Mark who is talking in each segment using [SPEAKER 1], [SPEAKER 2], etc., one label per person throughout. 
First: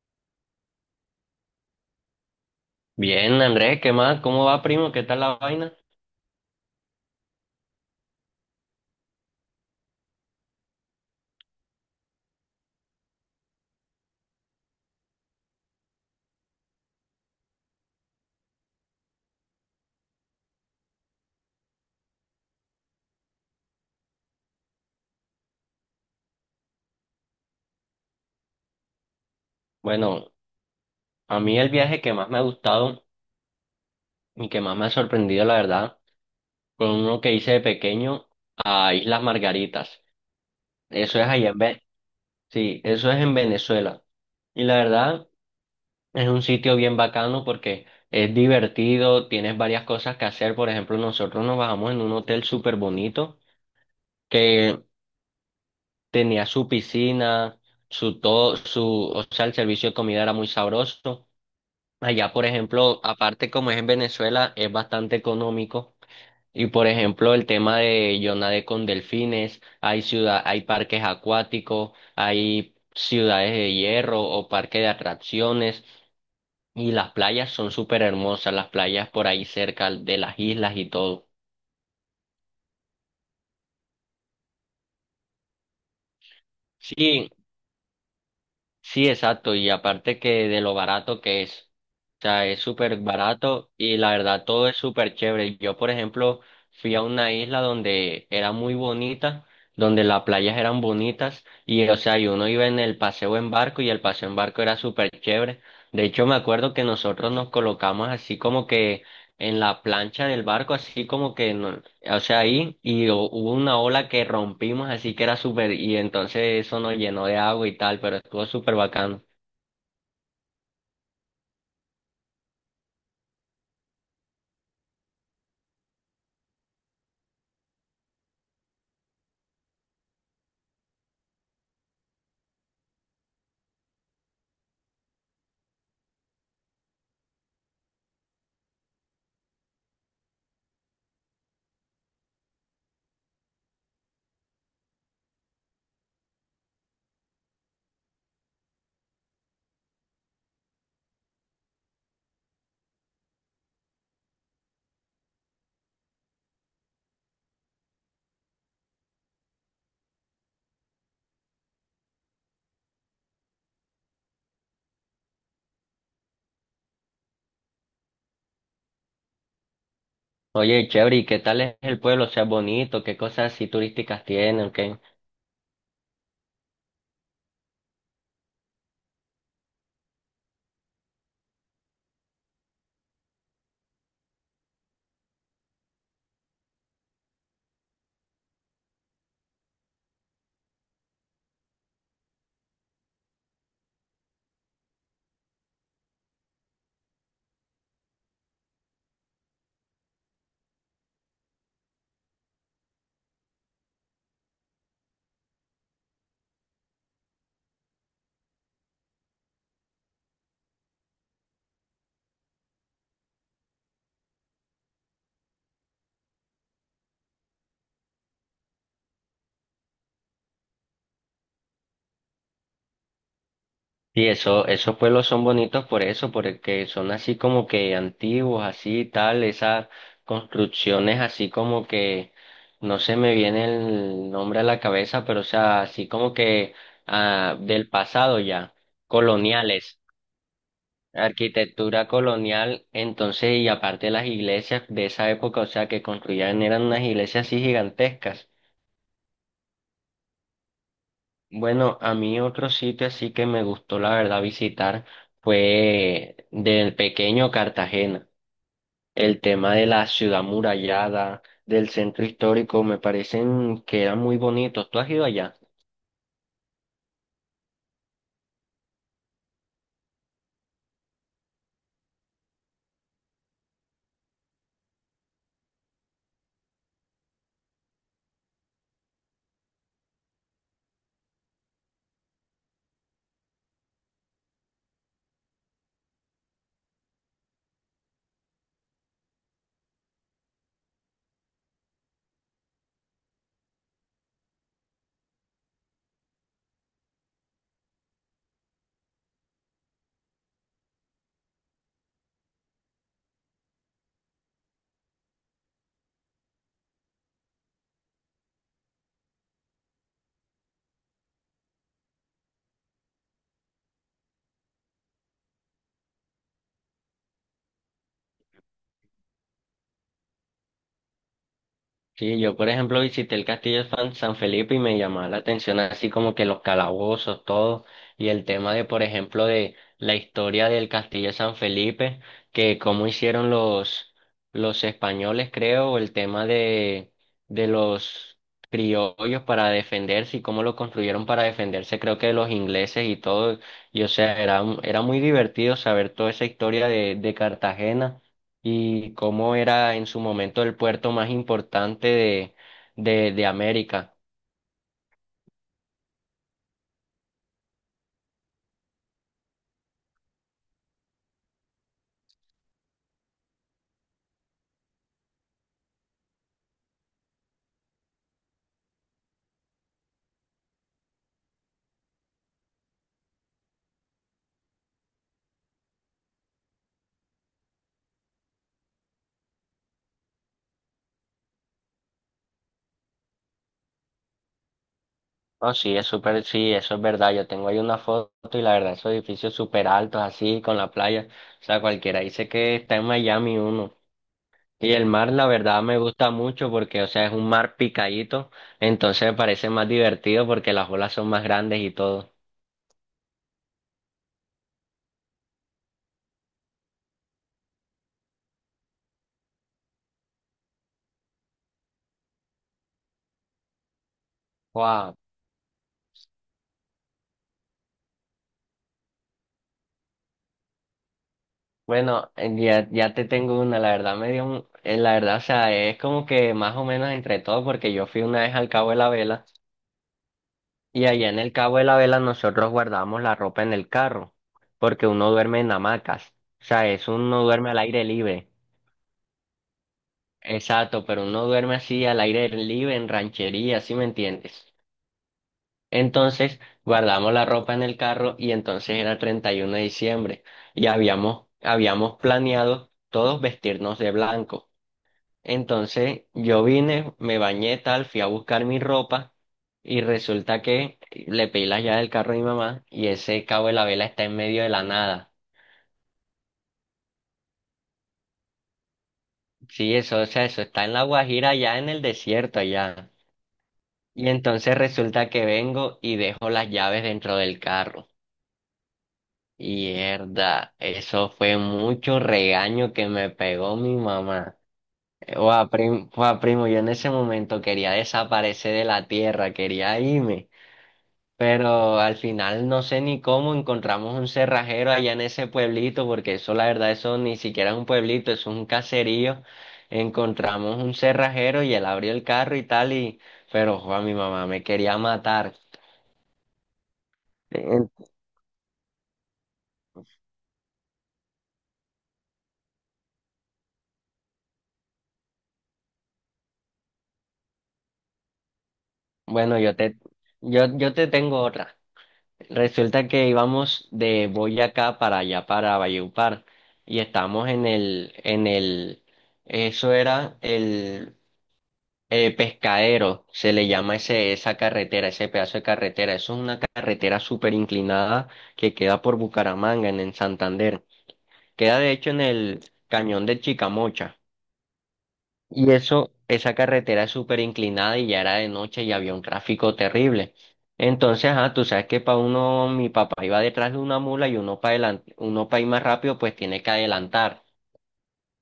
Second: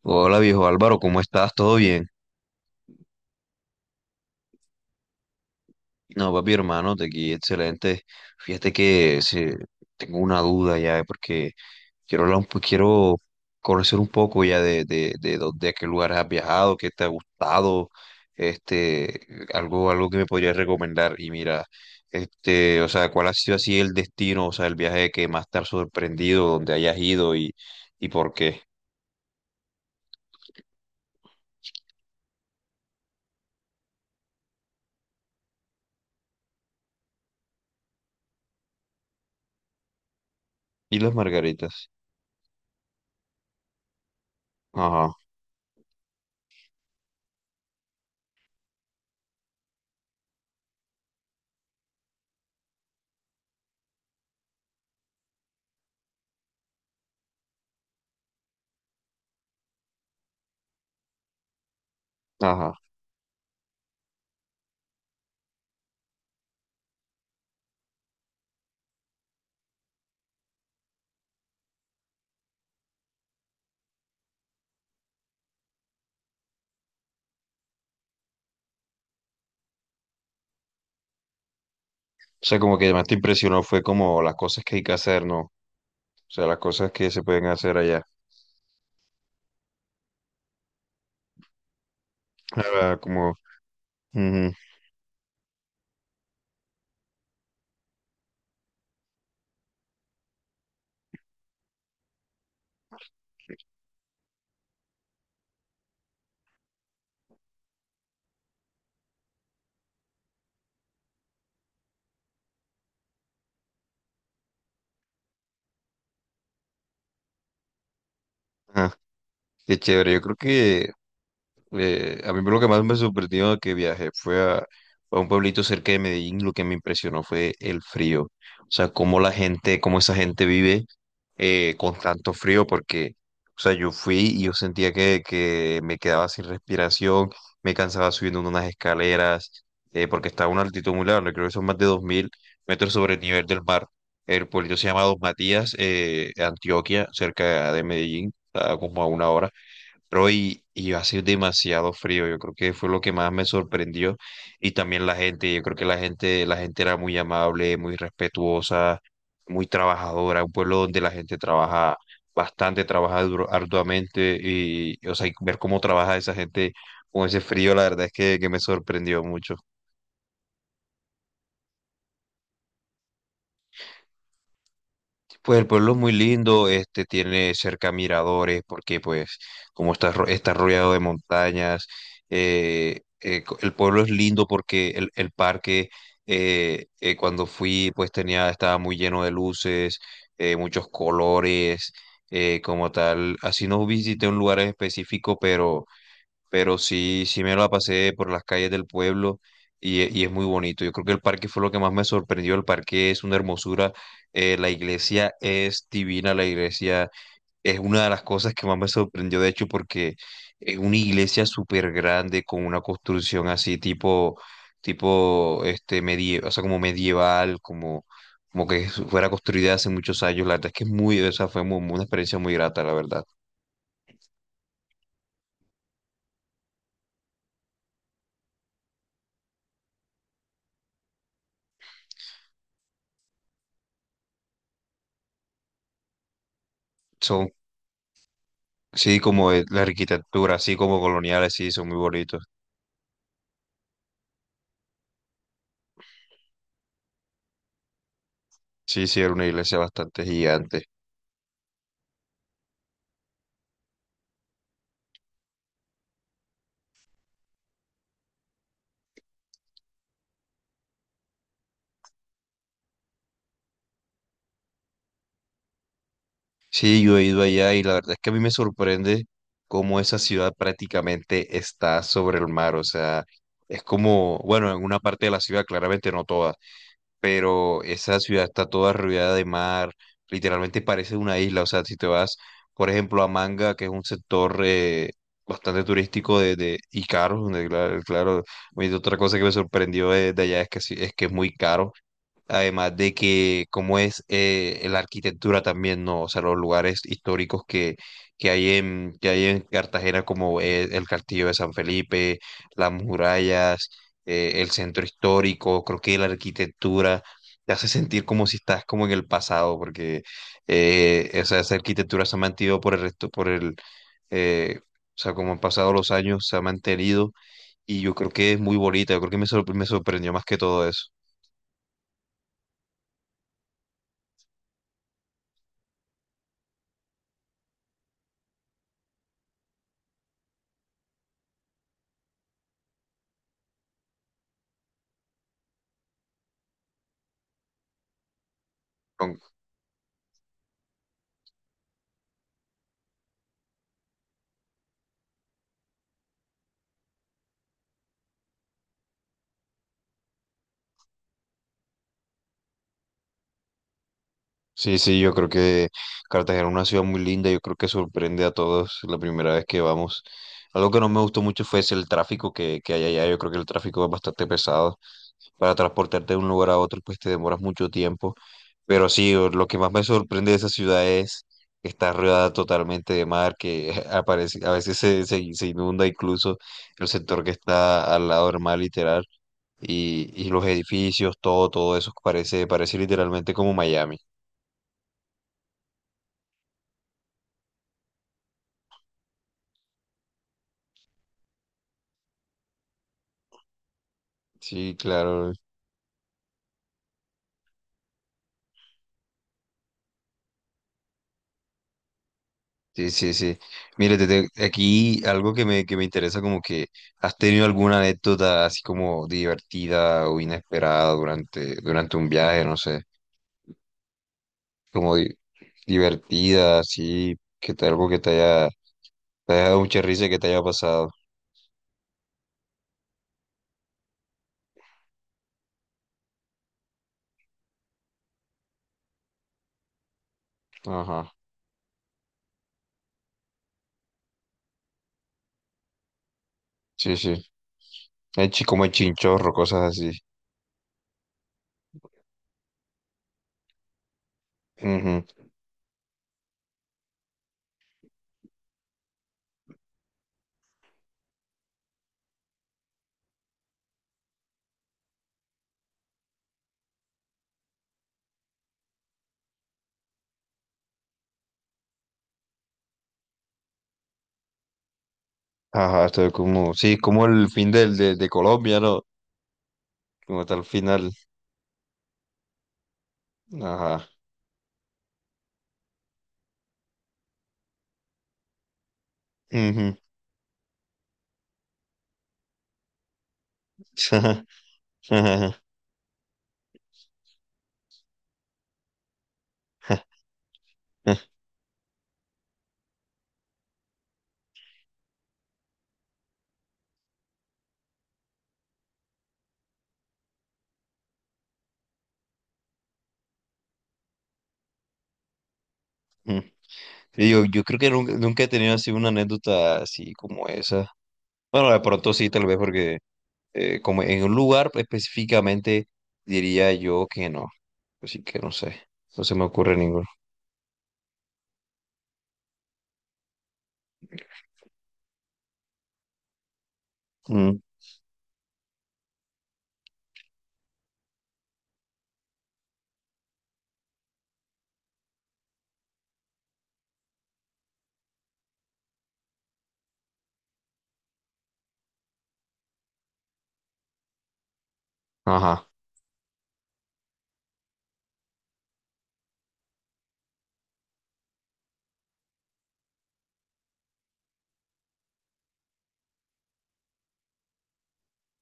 [SPEAKER 1] Hola viejo Álvaro, ¿cómo estás? ¿Todo bien?
[SPEAKER 2] Bien, Andrés, ¿qué más? ¿Cómo va, primo? ¿Qué tal la vaina?
[SPEAKER 1] No, papi hermano, de aquí excelente. Fíjate que tengo una duda ya, porque quiero hablar quiero conocer un poco ya a qué lugares has viajado, qué te ha gustado, este, algo que me podrías recomendar. Y mira, o sea, ¿cuál ha sido así el destino, o sea, el viaje que más te ha sorprendido, donde hayas ido y por qué?
[SPEAKER 2] Bueno, a mí el viaje que más me ha gustado y que más me ha sorprendido, la verdad, fue uno que hice de pequeño a Islas Margaritas.
[SPEAKER 1] Y las
[SPEAKER 2] Eso es allá en Ve-
[SPEAKER 1] margaritas.
[SPEAKER 2] Sí, eso es en Venezuela. Y la
[SPEAKER 1] Ajá,
[SPEAKER 2] verdad, es un sitio bien bacano porque es divertido, tienes varias cosas que hacer. Por ejemplo, nosotros nos bajamos en un hotel súper bonito que tenía su piscina, su todo, su, o sea, el servicio de comida era muy sabroso. Allá, por
[SPEAKER 1] ajá.
[SPEAKER 2] ejemplo, aparte como es en Venezuela, es bastante económico. Y por ejemplo, el tema de yo nadé con delfines, hay ciudad, hay parques acuáticos, hay ciudades de hierro o parques de atracciones, y las playas son súper hermosas, las playas por ahí cerca de las islas y todo.
[SPEAKER 1] O sea, como que más te impresionó fue como las cosas que hay que hacer, ¿no? O sea, las cosas que se
[SPEAKER 2] Sí,
[SPEAKER 1] pueden hacer allá.
[SPEAKER 2] sí, exacto, y aparte que de lo barato que es, o sea, es
[SPEAKER 1] Ah,
[SPEAKER 2] súper
[SPEAKER 1] como,
[SPEAKER 2] barato y la verdad
[SPEAKER 1] ujú,
[SPEAKER 2] todo es súper chévere. Yo, por ejemplo, fui a una isla donde era muy bonita, donde las playas eran bonitas y, o sea, y uno iba en el paseo en barco y el paseo en barco era súper chévere. De hecho, me acuerdo que nosotros nos colocamos así como que en la plancha del barco, así como que no- o sea, ahí y hubo una ola que rompimos, así que era súper, y entonces eso nos llenó de agua y tal, pero estuvo súper
[SPEAKER 1] ajá,
[SPEAKER 2] bacano.
[SPEAKER 1] qué chévere. Yo creo que a mí lo que más me sorprendió que viajé a un pueblito cerca de Medellín. Lo que me impresionó fue el frío. O sea, cómo la gente, cómo esa gente vive. Eh, con tanto frío porque, o sea, yo fui y yo sentía que me quedaba sin respiración, me cansaba subiendo unas escaleras, porque estaba a una altitud muy larga, creo que son más de 2000 metros sobre el nivel del mar. El pueblo se llama Dos Matías, Antioquia, cerca de Medellín, está como a una hora. Pero y hace demasiado frío, yo creo que fue lo que más me sorprendió. Y también la gente, yo creo que la gente era muy amable, muy respetuosa, muy trabajadora, un pueblo donde la gente trabaja bastante, arduamente y, o sea, y ver cómo trabaja esa gente con ese frío, la verdad es que me sorprendió mucho.
[SPEAKER 2] Oye, chévere, ¿y qué tal es el pueblo? O sea, bonito, ¿qué cosas así turísticas tienen? ¿Qué?
[SPEAKER 1] Pues el pueblo es muy lindo, este tiene cerca miradores, porque pues como está, está rodeado de montañas, el pueblo es lindo porque el parque cuando fui pues estaba muy lleno de luces, muchos colores, como tal. Así no visité un lugar en específico, pero sí, sí me la pasé por las calles del pueblo y, y es muy bonito. Yo creo que el parque fue lo que más me sorprendió. El parque es una hermosura, la iglesia es divina, la iglesia es una de las cosas que más me sorprendió, de hecho, porque es una iglesia súper grande con una construcción así tipo medieval, o sea, como medieval, como... Como que fuera construida hace muchos años, la verdad es que es muy, o sea, una experiencia muy grata, la verdad
[SPEAKER 2] Sí, eso, esos pueblos son bonitos por eso, porque son así como que antiguos, así tal, esas construcciones así como que, no se me viene el nombre a la cabeza, pero o sea, así como que
[SPEAKER 1] son.
[SPEAKER 2] ah, del pasado ya,
[SPEAKER 1] Sí, como de la
[SPEAKER 2] coloniales.
[SPEAKER 1] arquitectura, así como coloniales, sí, son muy
[SPEAKER 2] Arquitectura
[SPEAKER 1] bonitos.
[SPEAKER 2] colonial, entonces, y aparte las iglesias de esa época, o sea, que construían eran unas iglesias así gigantescas.
[SPEAKER 1] Sí, sí, era una iglesia bastante gigante.
[SPEAKER 2] Bueno, a mí otro sitio así que me gustó, la verdad, visitar fue del pequeño Cartagena. El tema de la ciudad murallada, del centro histórico, me parecen que eran muy bonitos. ¿Tú has ido allá?
[SPEAKER 1] Sí, yo he ido allá y la verdad es que a mí me sorprende cómo esa ciudad prácticamente está sobre el mar. O sea, es como, bueno, en una parte de la ciudad, claramente no toda. Pero esa ciudad está toda rodeada de mar, literalmente parece una isla, o sea, si te vas, por ejemplo, a Manga, que es un sector bastante turístico y caro, donde, claro, oye, otra cosa que me sorprendió de allá es que, es que es muy caro. Además de que, como es la arquitectura también, ¿no? O sea, los lugares históricos que, que hay en Cartagena, como es el Castillo de San Felipe, las murallas, el centro histórico, creo que la arquitectura te hace sentir como si estás como en el pasado, porque esa arquitectura se ha mantenido por el resto, por el, o sea, como han pasado los años, se ha mantenido y yo creo que es muy bonita, yo creo que me sorprendió más que todo eso.
[SPEAKER 2] Sí, yo por ejemplo visité el castillo de San Felipe y me llamaba la atención así como que los calabozos, todo, y el tema de por ejemplo de la historia del castillo de San Felipe, que cómo hicieron los españoles creo, o el tema de los criollos para defenderse y cómo lo construyeron para defenderse creo que de los ingleses y todo, y o sea, era, era muy divertido saber toda esa historia de Cartagena y cómo era en su momento el puerto más importante de América.
[SPEAKER 1] Sí, sí, yo creo que Cartagena es una ciudad muy linda, yo creo que sorprende a todos la primera vez que vamos. Algo que no me gustó mucho fue ese, el tráfico que hay allá, yo creo que el tráfico es bastante pesado. Para transportarte de un lugar a otro, pues te demoras mucho tiempo. Pero sí, lo que más me sorprende de esa ciudad es que está rodeada totalmente de mar, que aparece, a veces se inunda incluso el sector que está al lado del mar, literal. Y los edificios, todo, todo eso parece, parece literalmente como Miami.
[SPEAKER 2] Oh, sí, es súper, sí, eso es verdad. Yo tengo ahí una foto y la verdad, esos edificios súper altos, así, con la playa. O sea, cualquiera dice que está en Miami uno. Y
[SPEAKER 1] Sí,
[SPEAKER 2] el mar, la
[SPEAKER 1] claro.
[SPEAKER 2] verdad, me gusta mucho porque, o sea, es un mar picadito, entonces me parece más divertido porque las olas son más grandes y todo.
[SPEAKER 1] Sí, sí, sí. Mire, aquí algo que que me interesa, como que has tenido alguna anécdota así como divertida o inesperada durante, durante un viaje, no sé, como
[SPEAKER 2] Guau,
[SPEAKER 1] di- divertida, así, que te, algo que te haya dado mucha risa y que te haya pasado.
[SPEAKER 2] bueno, ya te tengo una, la verdad me dio la verdad, o sea, es como que más o menos entre todo, porque yo fui una vez al Cabo de la Vela, y allá
[SPEAKER 1] Ajá,
[SPEAKER 2] en el Cabo de la Vela nosotros guardamos la ropa en el carro, porque uno duerme en hamacas, o sea, eso
[SPEAKER 1] sí, sí.
[SPEAKER 2] uno duerme al aire libre,
[SPEAKER 1] Como el chinchorro, cosas así.
[SPEAKER 2] exacto, pero uno duerme así al aire libre, en ranchería, ¿sí me entiendes?
[SPEAKER 1] Ujú.
[SPEAKER 2] Entonces, guardamos la ropa en el carro, y entonces era 31 de diciembre, y habíamos planeado todos vestirnos de blanco. Entonces yo vine, me bañé tal, fui a buscar mi ropa y resulta que le pedí las llaves del carro a mi mamá y ese cabo de la vela está en medio de la nada.
[SPEAKER 1] Ajá, estoy como, sí, como el fin del, de Colombia, ¿no?
[SPEAKER 2] Sí, eso, o
[SPEAKER 1] Como
[SPEAKER 2] sea,
[SPEAKER 1] hasta
[SPEAKER 2] eso
[SPEAKER 1] el
[SPEAKER 2] está en la
[SPEAKER 1] final.
[SPEAKER 2] Guajira, allá en el desierto, allá.
[SPEAKER 1] Ajá.
[SPEAKER 2] Y entonces resulta que vengo y dejo las llaves dentro del carro. Y
[SPEAKER 1] Ujú.
[SPEAKER 2] mierda, eso fue mucho regaño que me pegó mi mamá.
[SPEAKER 1] Ajá.
[SPEAKER 2] Guau, primo, yo en ese momento quería desaparecer de la tierra, quería irme. Pero al final no sé ni cómo encontramos un cerrajero allá en ese pueblito, porque eso la verdad, eso ni siquiera es un pueblito, eso es un caserío. Encontramos un cerrajero y él abrió el carro y tal, y pero jo, a mi mamá me quería matar.
[SPEAKER 1] Mm. Sí, yo creo
[SPEAKER 2] Eh,
[SPEAKER 1] que nunca, nunca he tenido así una anécdota así como esa. Bueno, de pronto sí, tal vez porque como en un lugar específicamente diría yo que no. Así que no sé, no se me
[SPEAKER 2] Bueno,
[SPEAKER 1] ocurre ninguno.
[SPEAKER 2] yo te tengo otra. Resulta que íbamos de Boyacá para allá, para Valledupar, y estábamos
[SPEAKER 1] Mm.
[SPEAKER 2] en el, eso era el Pescadero, se le llama ese, esa carretera, ese pedazo de carretera. Eso es una carretera súper inclinada que queda por Bucaramanga, en Santander. Queda de hecho en el cañón de Chicamocha.
[SPEAKER 1] Ajá,
[SPEAKER 2] Y eso, esa carretera es súper inclinada y ya era de noche y había un tráfico terrible. Entonces, ah, tú sabes que para uno, mi papá iba detrás de una mula y uno para adelante, uno para ir más rápido, pues tiene que adelantar.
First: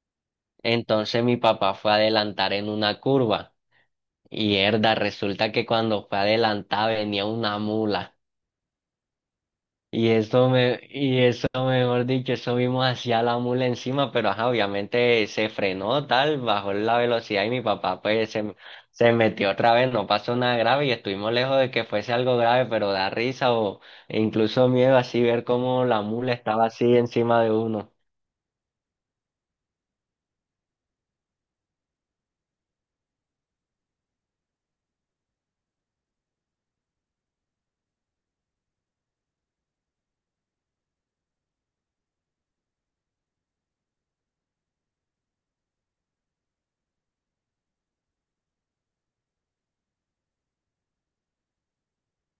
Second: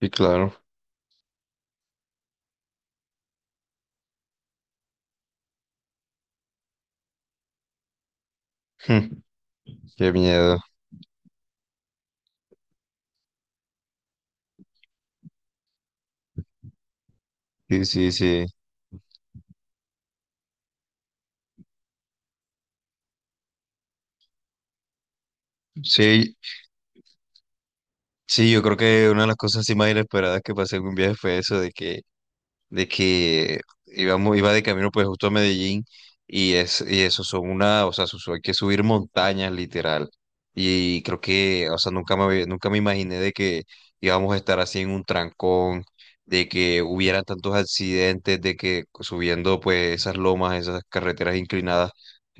[SPEAKER 1] sí, claro.
[SPEAKER 2] Entonces mi papá fue a adelantar en una curva. Y herda, resulta que cuando fue adelantada venía una mula.
[SPEAKER 1] Mm.
[SPEAKER 2] Y
[SPEAKER 1] Qué
[SPEAKER 2] eso
[SPEAKER 1] miedo.
[SPEAKER 2] me, y eso mejor dicho, eso vimos hacia la mula encima, pero ajá, obviamente se frenó tal, bajó la velocidad y mi
[SPEAKER 1] Sí,
[SPEAKER 2] papá
[SPEAKER 1] sí,
[SPEAKER 2] pues
[SPEAKER 1] sí.
[SPEAKER 2] se metió otra vez, no pasó nada grave y estuvimos lejos de que fuese algo grave, pero da risa o e incluso miedo así ver cómo la mula
[SPEAKER 1] Sí,
[SPEAKER 2] estaba así encima de uno.
[SPEAKER 1] sí, yo creo que una de las cosas así más inesperadas que pasé en un viaje fue eso de que de que íbamos, iba de camino pues justo a Medellín y, y eso son una, o sea, hay que subir montañas literal. Y creo que, o sea, nunca me imaginé de que íbamos a estar así en un trancón, de que hubiera tantos accidentes, de que subiendo pues esas lomas, esas carreteras inclinadas,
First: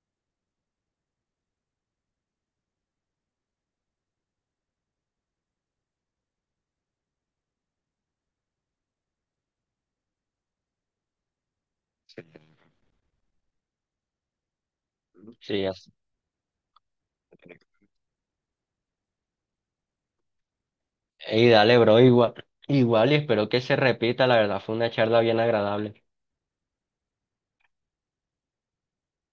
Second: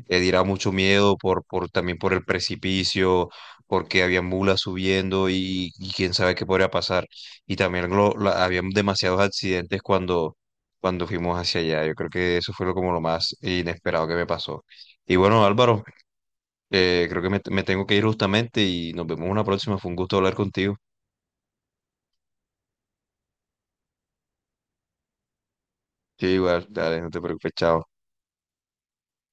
[SPEAKER 1] diera mucho miedo también por el precipicio, porque había mulas subiendo y quién sabe qué podría pasar. Y también había demasiados accidentes cuando, cuando fuimos hacia allá. Yo creo que eso fue lo, como lo más inesperado que me pasó. Y bueno,
[SPEAKER 2] Sí,
[SPEAKER 1] Álvaro,
[SPEAKER 2] así.
[SPEAKER 1] creo que me tengo que ir justamente y nos vemos una próxima. Fue un gusto hablar contigo.
[SPEAKER 2] Y dale, bro, igual, igual y espero que se repita, la verdad fue una charla bien agradable.
[SPEAKER 1] Sí, igual, dale, no te preocupes, chao.